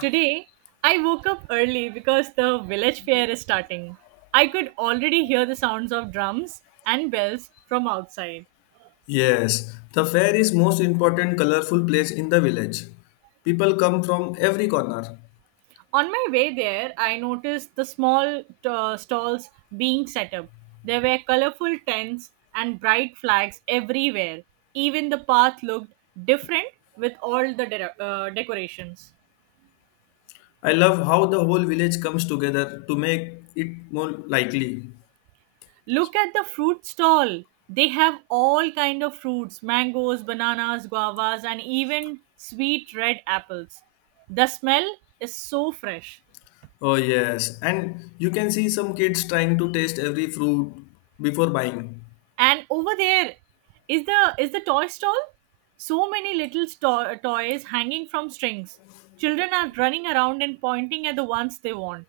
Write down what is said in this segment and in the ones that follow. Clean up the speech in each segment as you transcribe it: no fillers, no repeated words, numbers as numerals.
Today, I woke up early because the village fair is starting. I could already hear the sounds of drums and bells from outside. Yes, the fair is most important colorful place in the village. People come from every corner. On my way there, I noticed the small stalls being set up. There were colorful tents and bright flags everywhere. Even the path looked different with all the decorations. I love how the whole village comes together to make it more likely. Look at the fruit stall. They have all kind of fruits, mangoes, bananas, guavas and even sweet red apples. The smell is so fresh. Oh yes, and you can see some kids trying to taste every fruit before buying. And over there is the toy stall. So many little toys hanging from strings. Children are running around and pointing at the ones they want.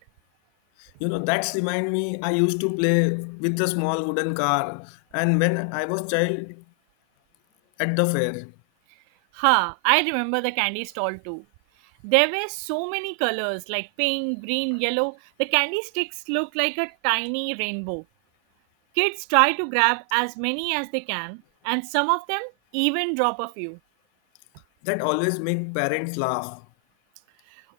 You know that's remind me I used to play with a small wooden car and when I was child at the fair. Ha, I remember the candy stall too. There were so many colors like pink, green, yellow. The candy sticks looked like a tiny rainbow. Kids try to grab as many as they can, and some of them even drop a few. That always make parents laugh.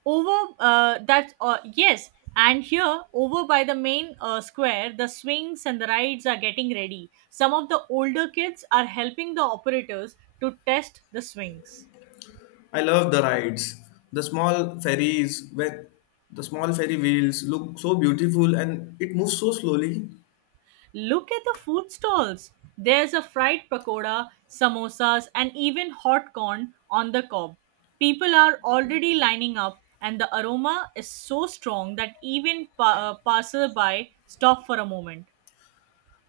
Yes, and here over by the main square, the swings and the rides are getting ready. Some of the older kids are helping the operators to test the swings. I love the rides. The small ferries where the small ferry wheels look so beautiful and it moves so slowly. Look at the food stalls. There's a fried pakoda, samosas, and even hot corn on the cob. People are already lining up, and the aroma is so strong that even passerby stop for a moment.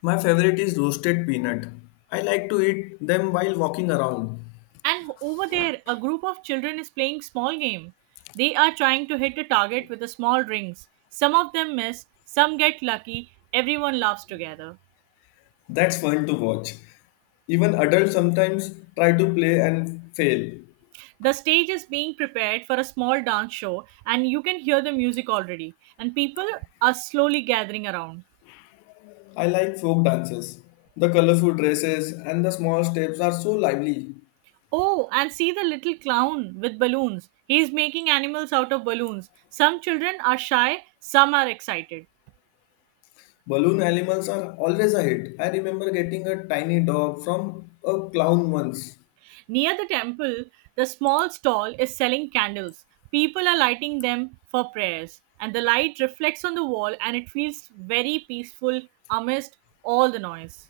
My favorite is roasted peanut. I like to eat them while walking around. And over there, a group of children is playing small game. They are trying to hit a target with the small rings. Some of them miss, some get lucky. Everyone laughs together. That's fun to watch. Even adults sometimes try to play and fail. The stage is being prepared for a small dance show, and you can hear the music already, and people are slowly gathering around. I like folk dances. The colorful dresses and the small steps are so lively. Oh, and see the little clown with balloons. He is making animals out of balloons. Some children are shy, some are excited. Balloon animals are always a hit. I remember getting a tiny dog from a clown once. Near the temple, the small stall is selling candles. People are lighting them for prayers, and the light reflects on the wall and it feels very peaceful amidst all the noise.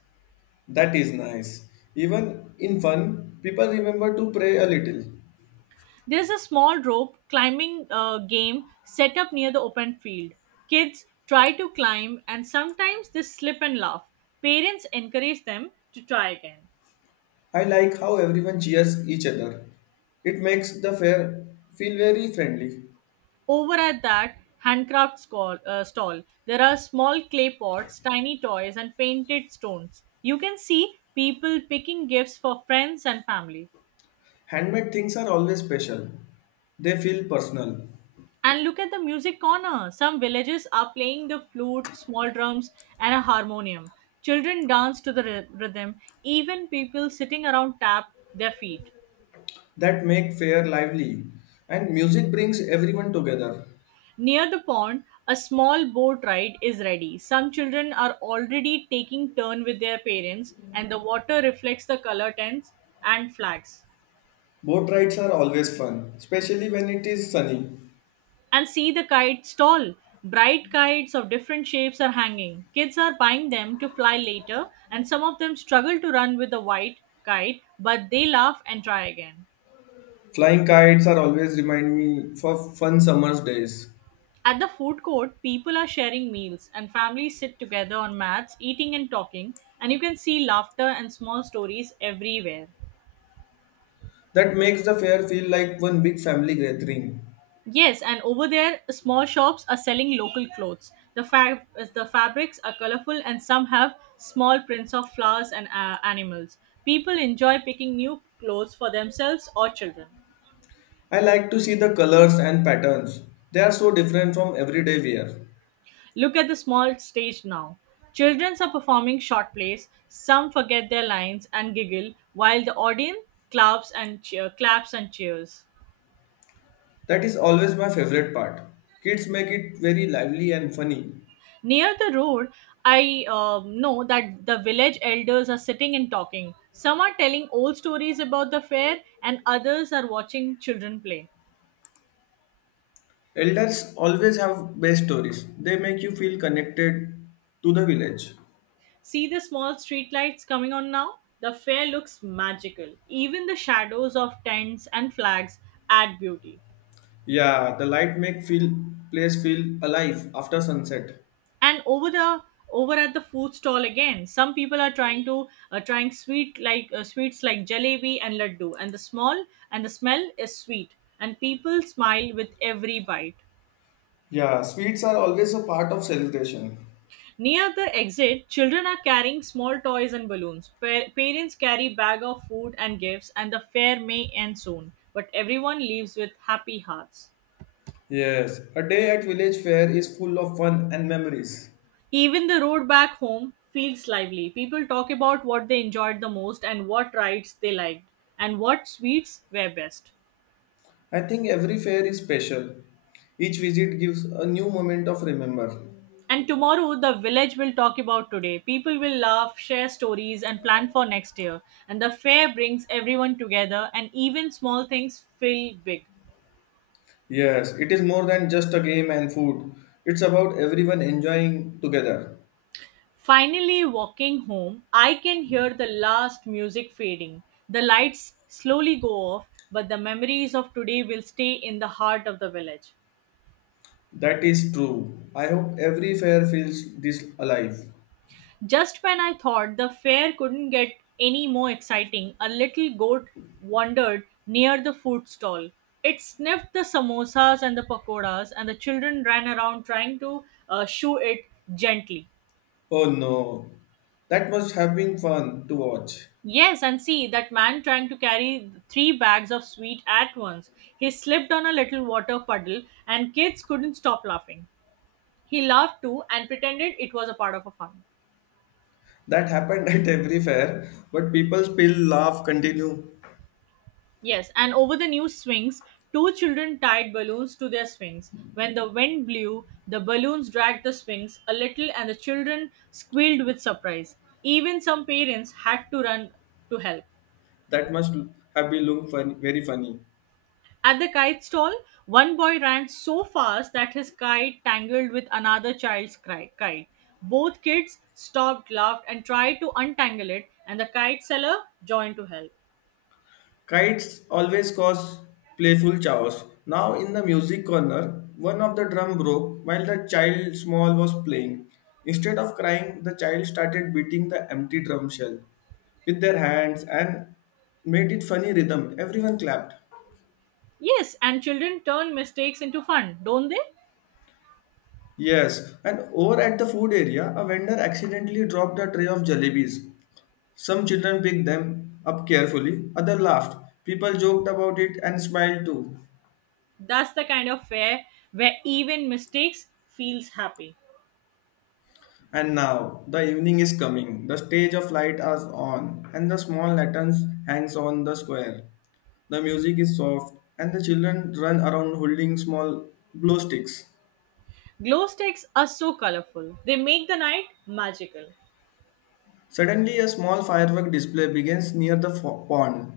That is nice. Even in fun, people remember to pray a little. There is a small rope climbing game set up near the open field. Kids try to climb and sometimes they slip and laugh. Parents encourage them to try again. I like how everyone cheers each other. It makes the fair feel very friendly. Over at that handcraft stall, there are small clay pots, tiny toys, and painted stones. You can see people picking gifts for friends and family. Handmade things are always special. They feel personal. And look at the music corner. Some villages are playing the flute, small drums, and a harmonium. Children dance to the rhythm, even people sitting around tap their feet. That make fair lively. And music brings everyone together. Near the pond, a small boat ride is ready. Some children are already taking turn with their parents, and the water reflects the color tents and flags. Boat rides are always fun, especially when it is sunny. And see the kite stall. Bright kites of different shapes are hanging. Kids are buying them to fly later, and some of them struggle to run with the white kite, but they laugh and try again. Flying kites are always remind me for fun summer's days. At the food court, people are sharing meals, and families sit together on mats, eating and talking, and you can see laughter and small stories everywhere. That makes the fair feel like one big family gathering. Yes, and over there, small shops are selling local clothes. The fabrics are colorful, and some have small prints of flowers and animals. People enjoy picking new clothes for themselves or children. I like to see the colors and patterns. They are so different from everyday wear. Look at the small stage now. Children are performing short plays. Some forget their lines and giggle, while the audience claps and cheers. That is always my favorite part. Kids make it very lively and funny. Near the road, I know that the village elders are sitting and talking. Some are telling old stories about the fair, and others are watching children play. Elders always have best stories. They make you feel connected to the village. See the small streetlights coming on now? The fair looks magical. Even the shadows of tents and flags add beauty. Yeah, the light make feel place feel alive after sunset. And over at the food stall again, some people are trying to trying sweet like sweets like jalebi and laddu, and the small and the smell is sweet, and people smile with every bite. Yeah, sweets are always a part of celebration. Near the exit, children are carrying small toys and balloons. Parents carry bag of food and gifts, and the fair may end soon. But everyone leaves with happy hearts. Yes, a day at village fair is full of fun and memories. Even the road back home feels lively. People talk about what they enjoyed the most and what rides they liked and what sweets were best. I think every fair is special. Each visit gives a new moment of remember. And tomorrow, the village will talk about today. People will laugh, share stories, and plan for next year. And the fair brings everyone together, and even small things feel big. Yes, it is more than just a game and food. It's about everyone enjoying together. Finally, walking home, I can hear the last music fading. The lights slowly go off, but the memories of today will stay in the heart of the village. That is true. I hope every fair feels this alive. Just when I thought the fair couldn't get any more exciting, a little goat wandered near the food stall. It sniffed the samosas and the pakoras, and the children ran around trying to shoo it gently. Oh no. That must have been fun to watch. Yes, and see that man trying to carry three bags of sweet at once. He slipped on a little water puddle, and kids couldn't stop laughing. He laughed too and pretended it was a part of a fun. That happened at every fair, but people still laugh continue. Yes, and over the new swings, two children tied balloons to their swings. When the wind blew, the balloons dragged the swings a little, and the children squealed with surprise. Even some parents had to run to help. That must have been look fun, very funny. At the kite stall, one boy ran so fast that his kite tangled with another child's kite. Both kids stopped, laughed, and tried to untangle it, and the kite seller joined to help. Kites always cause playful chaos. Now, in the music corner, one of the drum broke while the child small was playing. Instead of crying, the child started beating the empty drum shell with their hands and made it funny rhythm. Everyone clapped. Yes, and children turn mistakes into fun, don't they? Yes, and over at the food area, a vendor accidentally dropped a tray of jalebis. Some children picked them up carefully, others laughed. People joked about it and smiled too. That's the kind of fair where even mistakes feels happy. And now the evening is coming. The stage of light is on, and the small lanterns hangs on the square. The music is soft, and the children run around holding small glow sticks. Glow sticks are so colorful. They make the night magical. Suddenly, a small firework display begins near the pond.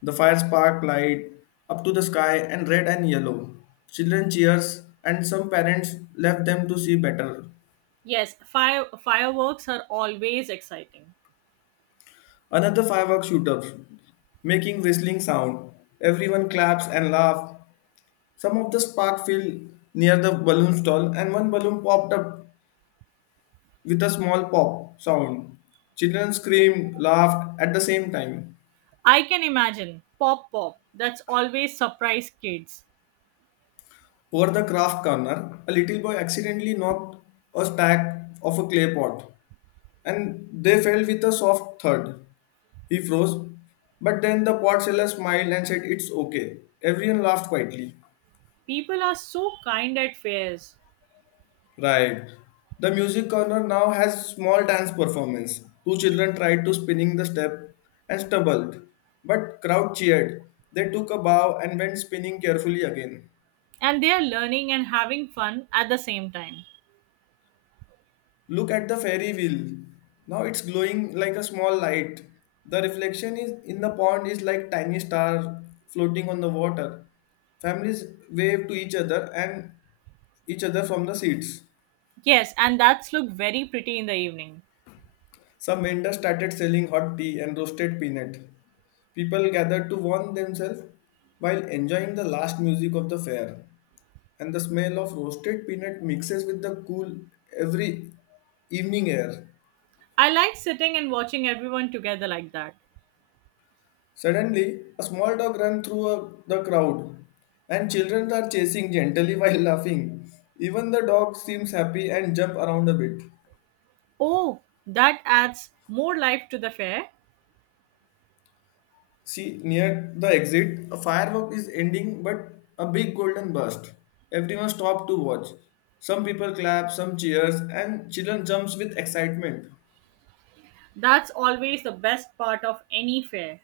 The fire spark light up to the sky and red and yellow. Children cheers, and some parents left them to see better. Yes, fireworks are always exciting. Another firework shoot up, making whistling sound. Everyone claps and laughs. Some of the spark fell near the balloon stall, and one balloon popped up with a small pop sound. Children screamed, laughed at the same time. I can imagine. Pop pop. That's always surprise kids. Over the craft corner, a little boy accidentally knocked a stack of a clay pot, and they fell with a soft thud. He froze, but then the pot seller smiled and said, It's okay. Everyone laughed quietly. People are so kind at fairs Right. The music corner now has small dance performance. Two children tried to spinning the step and stumbled, but crowd cheered. They took a bow and went spinning carefully again. and they are learning and having fun at the same time. Look at the fairy wheel. Now it's glowing like a small light. The reflection is in the pond is like tiny star floating on the water. Families wave to each other and each other from the seats. Yes, and that's look very pretty in the evening. Some vendors started selling hot tea and roasted peanut. People gathered to warm themselves while enjoying the last music of the fair. And the smell of roasted peanut mixes with the cool every evening air. I like sitting and watching everyone together like that. Suddenly, a small dog ran through the crowd, and children are chasing gently while laughing. Even the dog seems happy and jump around a bit. Oh, that adds more life to the fair. See, near the exit, a firework is ending, but a big golden burst. Everyone stopped to watch. Some people clap, some cheers, and children jumps with excitement. That's always the best part of any fair.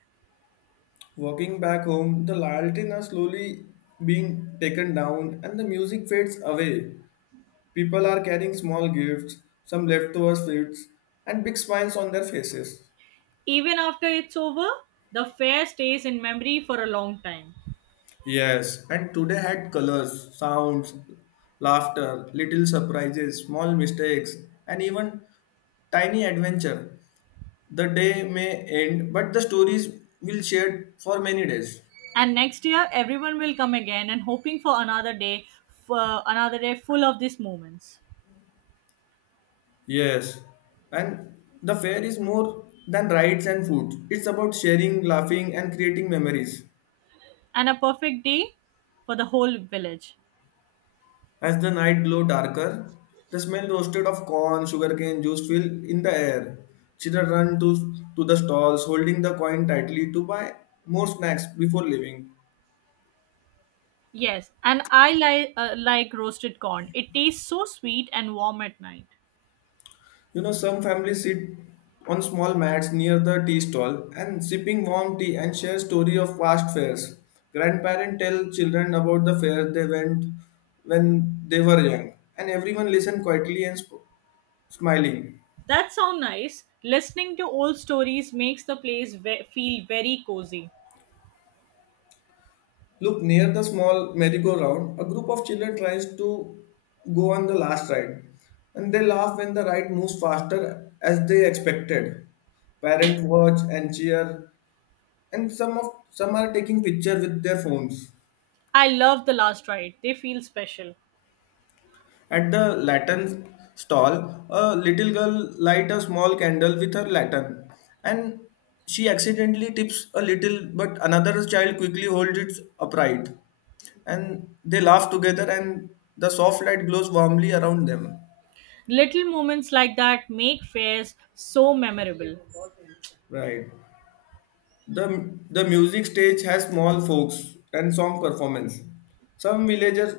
Walking back home, the lantern are slowly being taken down, and the music fades away. People are carrying small gifts, some leftover sweets, and big smiles on their faces. Even after it's over, the fair stays in memory for a long time. Yes, and today had colors, sounds, laughter, little surprises, small mistakes, and even tiny adventure. The day may end, but the stories will share for many days. And next year everyone will come again and hoping for another day full of these moments, Yes, and the fair is more than rides and food. It's about sharing, laughing, and creating memories. and a perfect day for the whole village. As the night grew darker, the smell roasted of corn, sugarcane juice filled in the air. Chitra ran to the stalls, holding the coin tightly to buy more snacks before leaving. Yes, and I like roasted corn. It tastes so sweet and warm at night. You know, some families sit on small mats near the tea stall and sipping warm tea and share story of past fairs. Grandparents tell children about the fair they went when they were young, and everyone listen quietly and smiling. That sounds nice. Listening to old stories makes the place feel very cozy. Look, near the small merry-go-round, a group of children tries to go on the last ride, and they laugh when the ride moves faster as they expected. Parents watch and cheer, and some of some are taking pictures with their phones. I love the last ride, they feel special. At the lantern stall, a little girl light a small candle with her lantern, and she accidentally tips a little, but another child quickly holds it upright, and they laugh together, and the soft light glows warmly around them. Little moments like that make fairs so memorable. Right. The music stage has small folks and song performance. Some villagers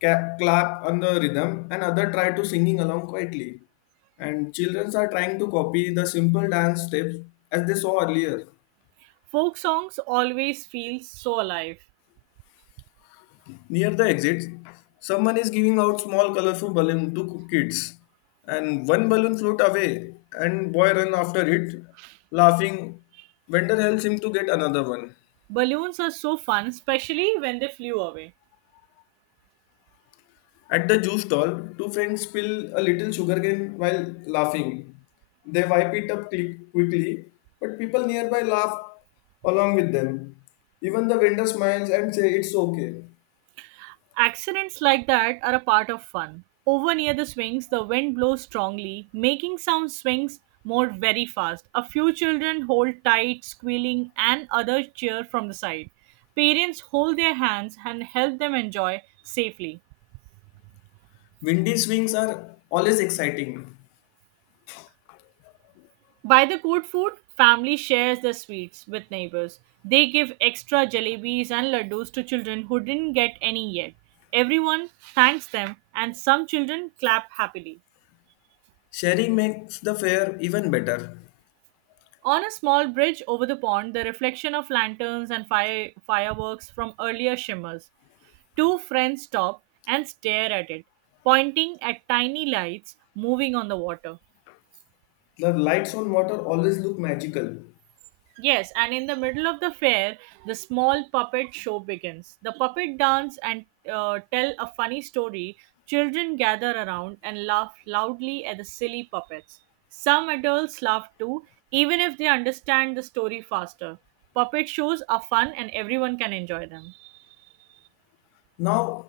clap on the rhythm and other try to singing along quietly. And children are trying to copy the simple dance steps as they saw earlier. Folk songs always feel so alive. Near the exit, someone is giving out small colorful balloon to kids. And one balloon float away and boy run after it, laughing. Vendor helps him to get another one. Balloons are so fun, especially when they flew away. At the juice stall, two friends spill a little sugarcane while laughing. They wipe it up quickly, but people nearby laugh along with them. Even the vendor smiles and says it's okay. Accidents like that are a part of fun. Over near the swings, the wind blows strongly, making some swings more very fast. A few children hold tight, squealing, and others cheer from the side. Parents hold their hands and help them enjoy safely. Windy swings are always exciting. By the good food, family shares the sweets with neighbors. They give extra jalebis and laddus to children who didn't get any yet. Everyone thanks them, and some children clap happily. Sharing makes the fair even better. On a small bridge over the pond, the reflection of lanterns and fireworks from earlier shimmers. Two friends stop and stare at it, pointing at tiny lights moving on the water. The lights on water always look magical. Yes, and in the middle of the fair, the small puppet show begins. The puppet dance and tell a funny story. Children gather around and laugh loudly at the silly puppets. Some adults laugh too, even if they understand the story faster. Puppet shows are fun and everyone can enjoy them. Now,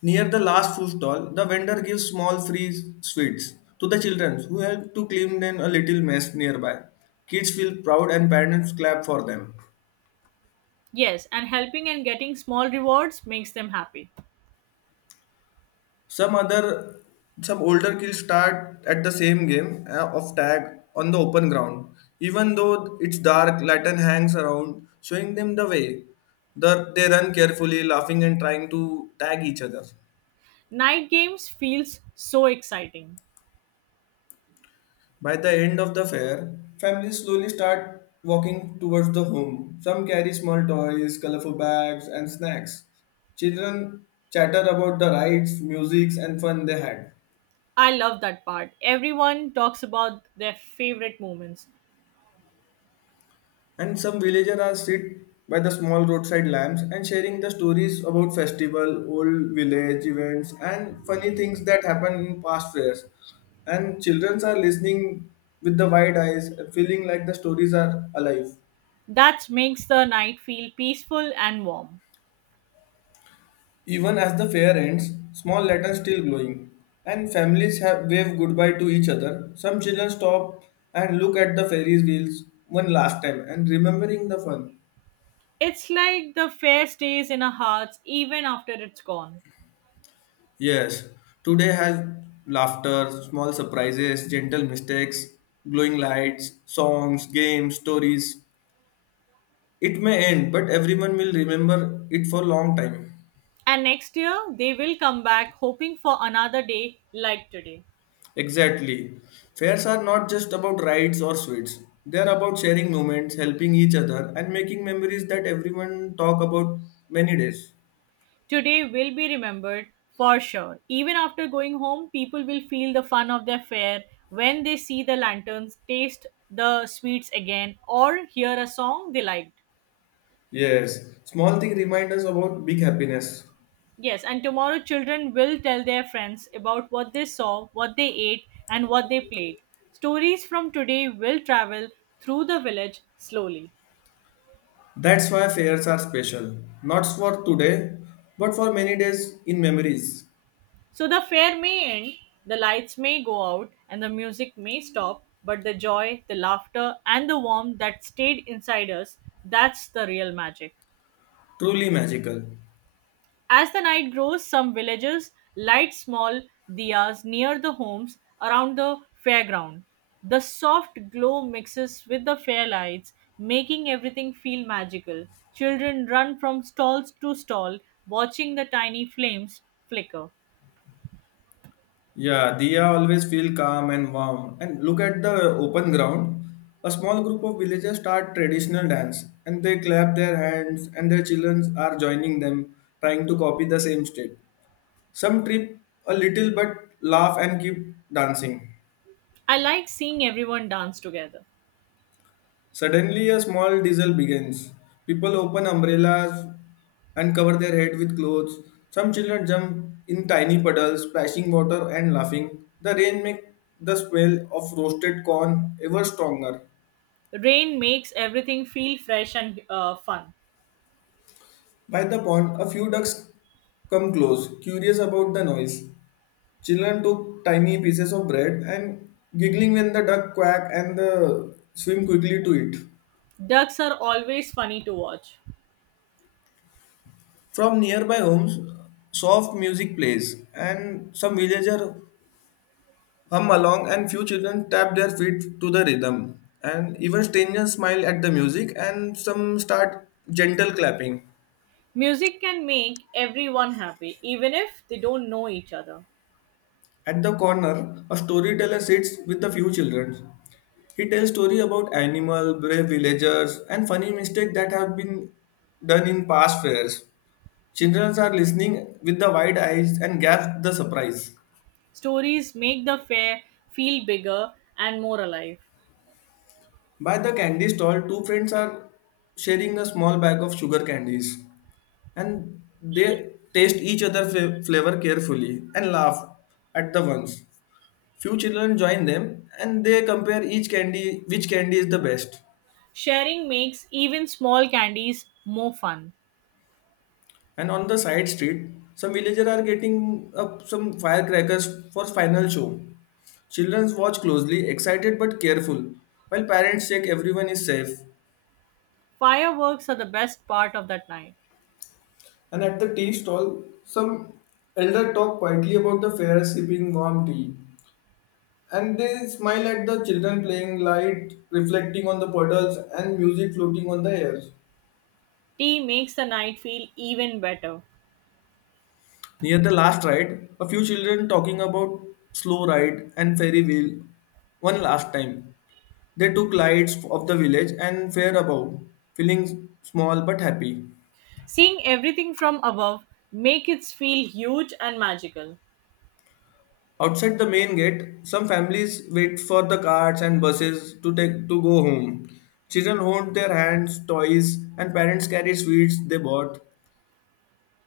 near the last food stall, the vendor gives small free sweets to the children who help to clean then a little mess nearby. Kids feel proud and parents clap for them. Yes, and helping and getting small rewards makes them happy. Some other some older kids start at the same game of tag on the open ground. Even though it's dark, lantern hangs around, showing them the way. They run carefully, laughing and trying to tag each other. Night games feels so exciting. By the end of the fair, families slowly start walking towards the home. Some carry small toys, colorful bags, and snacks. Children chatter about the rides, music, and fun they had. I love that part. Everyone talks about their favorite moments. And some villagers are sit by the small roadside lamps and sharing the stories about festival, old village events, and funny things that happen in past fairs. And children are listening with the wide eyes, feeling like the stories are alive. That makes the night feel peaceful and warm. Even as the fair ends, small lanterns still glowing, and families have wave goodbye to each other. Some children stop and look at the ferry's wheels one last time and remembering the fun. It's like the fair stays in our hearts even after it's gone. Yes, today has laughter, small surprises, gentle mistakes, glowing lights, songs, games, stories. It may end, but everyone will remember it for a long time. And next year, they will come back hoping for another day like today. Exactly. Fairs are not just about rides or sweets. They are about sharing moments, helping each other, and making memories that everyone talk about many days. Today will be remembered for sure. Even after going home, people will feel the fun of their fair when they see the lanterns, taste the sweets again, or hear a song they liked. Yes, small things remind us about big happiness. Yes, and tomorrow children will tell their friends about what they saw, what they ate, and what they played. Stories from today will travel through the village slowly. That's why fairs are special. Not for today, but for many days in memories. So the fair may end, the lights may go out, and the music may stop, but the joy, the laughter, and the warmth that stayed inside us, that's the real magic. Truly magical. As the night grows, some villagers light small diyas near the homes around the fairground. The soft glow mixes with the fair lights, making everything feel magical. Children run from stalls to stall, watching the tiny flames flicker. Yeah, Diya always feel calm and warm. And look at the open ground. A small group of villagers start traditional dance and they clap their hands and their children are joining them, trying to copy the same step. Some trip a little but laugh and keep dancing. I like seeing everyone dance together. Suddenly, a small drizzle begins. People open umbrellas and cover their head with clothes. Some children jump in tiny puddles, splashing water and laughing. The rain makes the smell of roasted corn ever stronger. Rain makes everything feel fresh and fun. By the pond, a few ducks come close, curious about the noise. Children took tiny pieces of bread and giggling when the duck quack and the swim quickly to it. Ducks are always funny to watch. From nearby homes, soft music plays and some villager hum along, and few children tap their feet to the rhythm. And even strangers smile at the music, and some start gentle clapping. Music can make everyone happy, even if they don't know each other. At the corner, a storyteller sits with the few children. He tells story about animal, brave villagers, and funny mistakes that have been done in past fairs. Children are listening with the wide eyes and gasp the surprise. Stories make the fair feel bigger and more alive. By the candy stall, two friends are sharing a small bag of sugar candies, and they taste each other flavor carefully and laugh at the ones. Few children join them and they compare each candy, which candy is the best. Sharing makes even small candies more fun. And on the side street, some villagers are getting up some firecrackers for final show. Children watch closely, excited but careful, while parents check everyone is safe. Fireworks are the best part of that night. And at the tea stall, some elder talk quietly about the fair, sipping warm tea. And they smile at the children playing light, reflecting on the puddles, and music floating on the air. Tea makes the night feel even better. Near the last ride, a few children talking about slow ride and ferry wheel one last time. They took lights of the village and fared about, feeling small but happy. Seeing everything from above makes it feel huge and magical. Outside the main gate, some families wait for the carts and buses to take to go home. Children hold their hands, toys, and parents carry sweets they bought.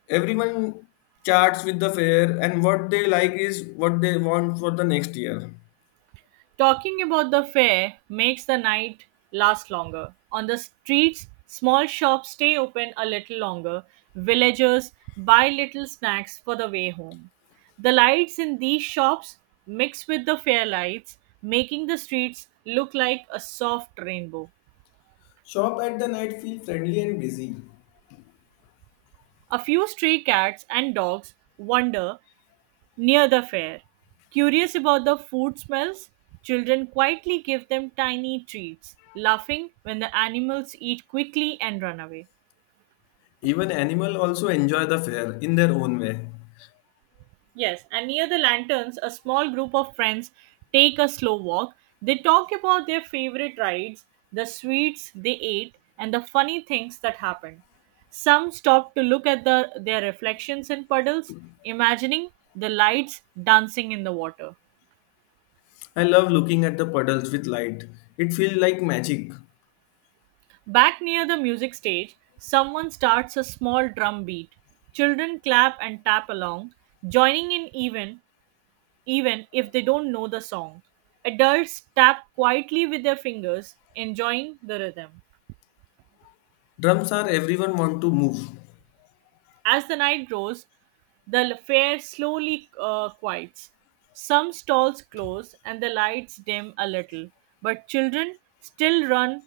Everyone charts with the fair, and what they like is what they want for the next year. Talking about the fair makes the night last longer. On the streets, small shops stay open a little longer. Villagers buy little snacks for the way home. The lights in these shops mix with the fair lights, making the streets look like a soft rainbow. Shop at the night feel friendly and busy. A few stray cats and dogs wander near the fair. Curious about the food smells, children quietly give them tiny treats, laughing when the animals eat quickly and run away. Even animal also enjoy the fair in their own way. Yes, and near the lanterns, a small group of friends take a slow walk. They talk about their favorite rides, the sweets they ate, and the funny things that happened. Some stop to look at the, their reflections in puddles, imagining the lights dancing in the water. I love looking at the puddles with light. It feels like magic. Back near the music stage, someone starts a small drum beat. Children clap and tap along, joining in even if they don't know the song. Adults tap quietly with their fingers, enjoying the rhythm. Drums are everyone want to move. As the night grows, the fair slowly quiets. Some stalls close and the lights dim a little, but children still run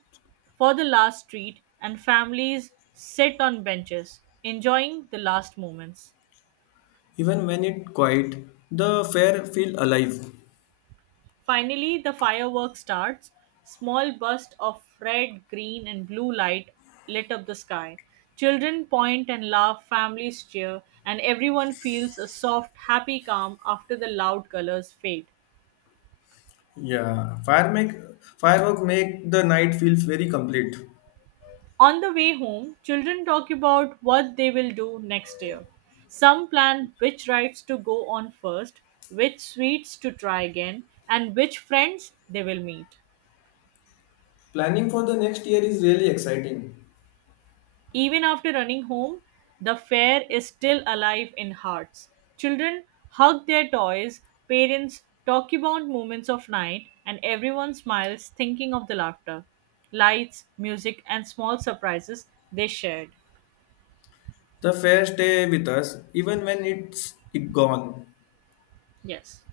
for the last treat and families sit on benches, enjoying the last moments. Even when it quiet, the fair feel alive. Finally, the firework starts. Small bursts of red, green, and blue light lit up the sky. Children point and laugh, families cheer, and everyone feels a soft, happy calm after the loud colors fade. Yeah, firework make the night feels very complete. On the way home, children talk about what they will do next year. Some plan which rides to go on first, which sweets to try again, and which friends they will meet. Planning for the next year is really exciting. Even after running home, the fair is still alive in hearts. Children hug their toys, parents talk about moments of night, and everyone smiles thinking of the laughter, lights, music, and small surprises they shared. The fair stay with us even when it's gone. Yes.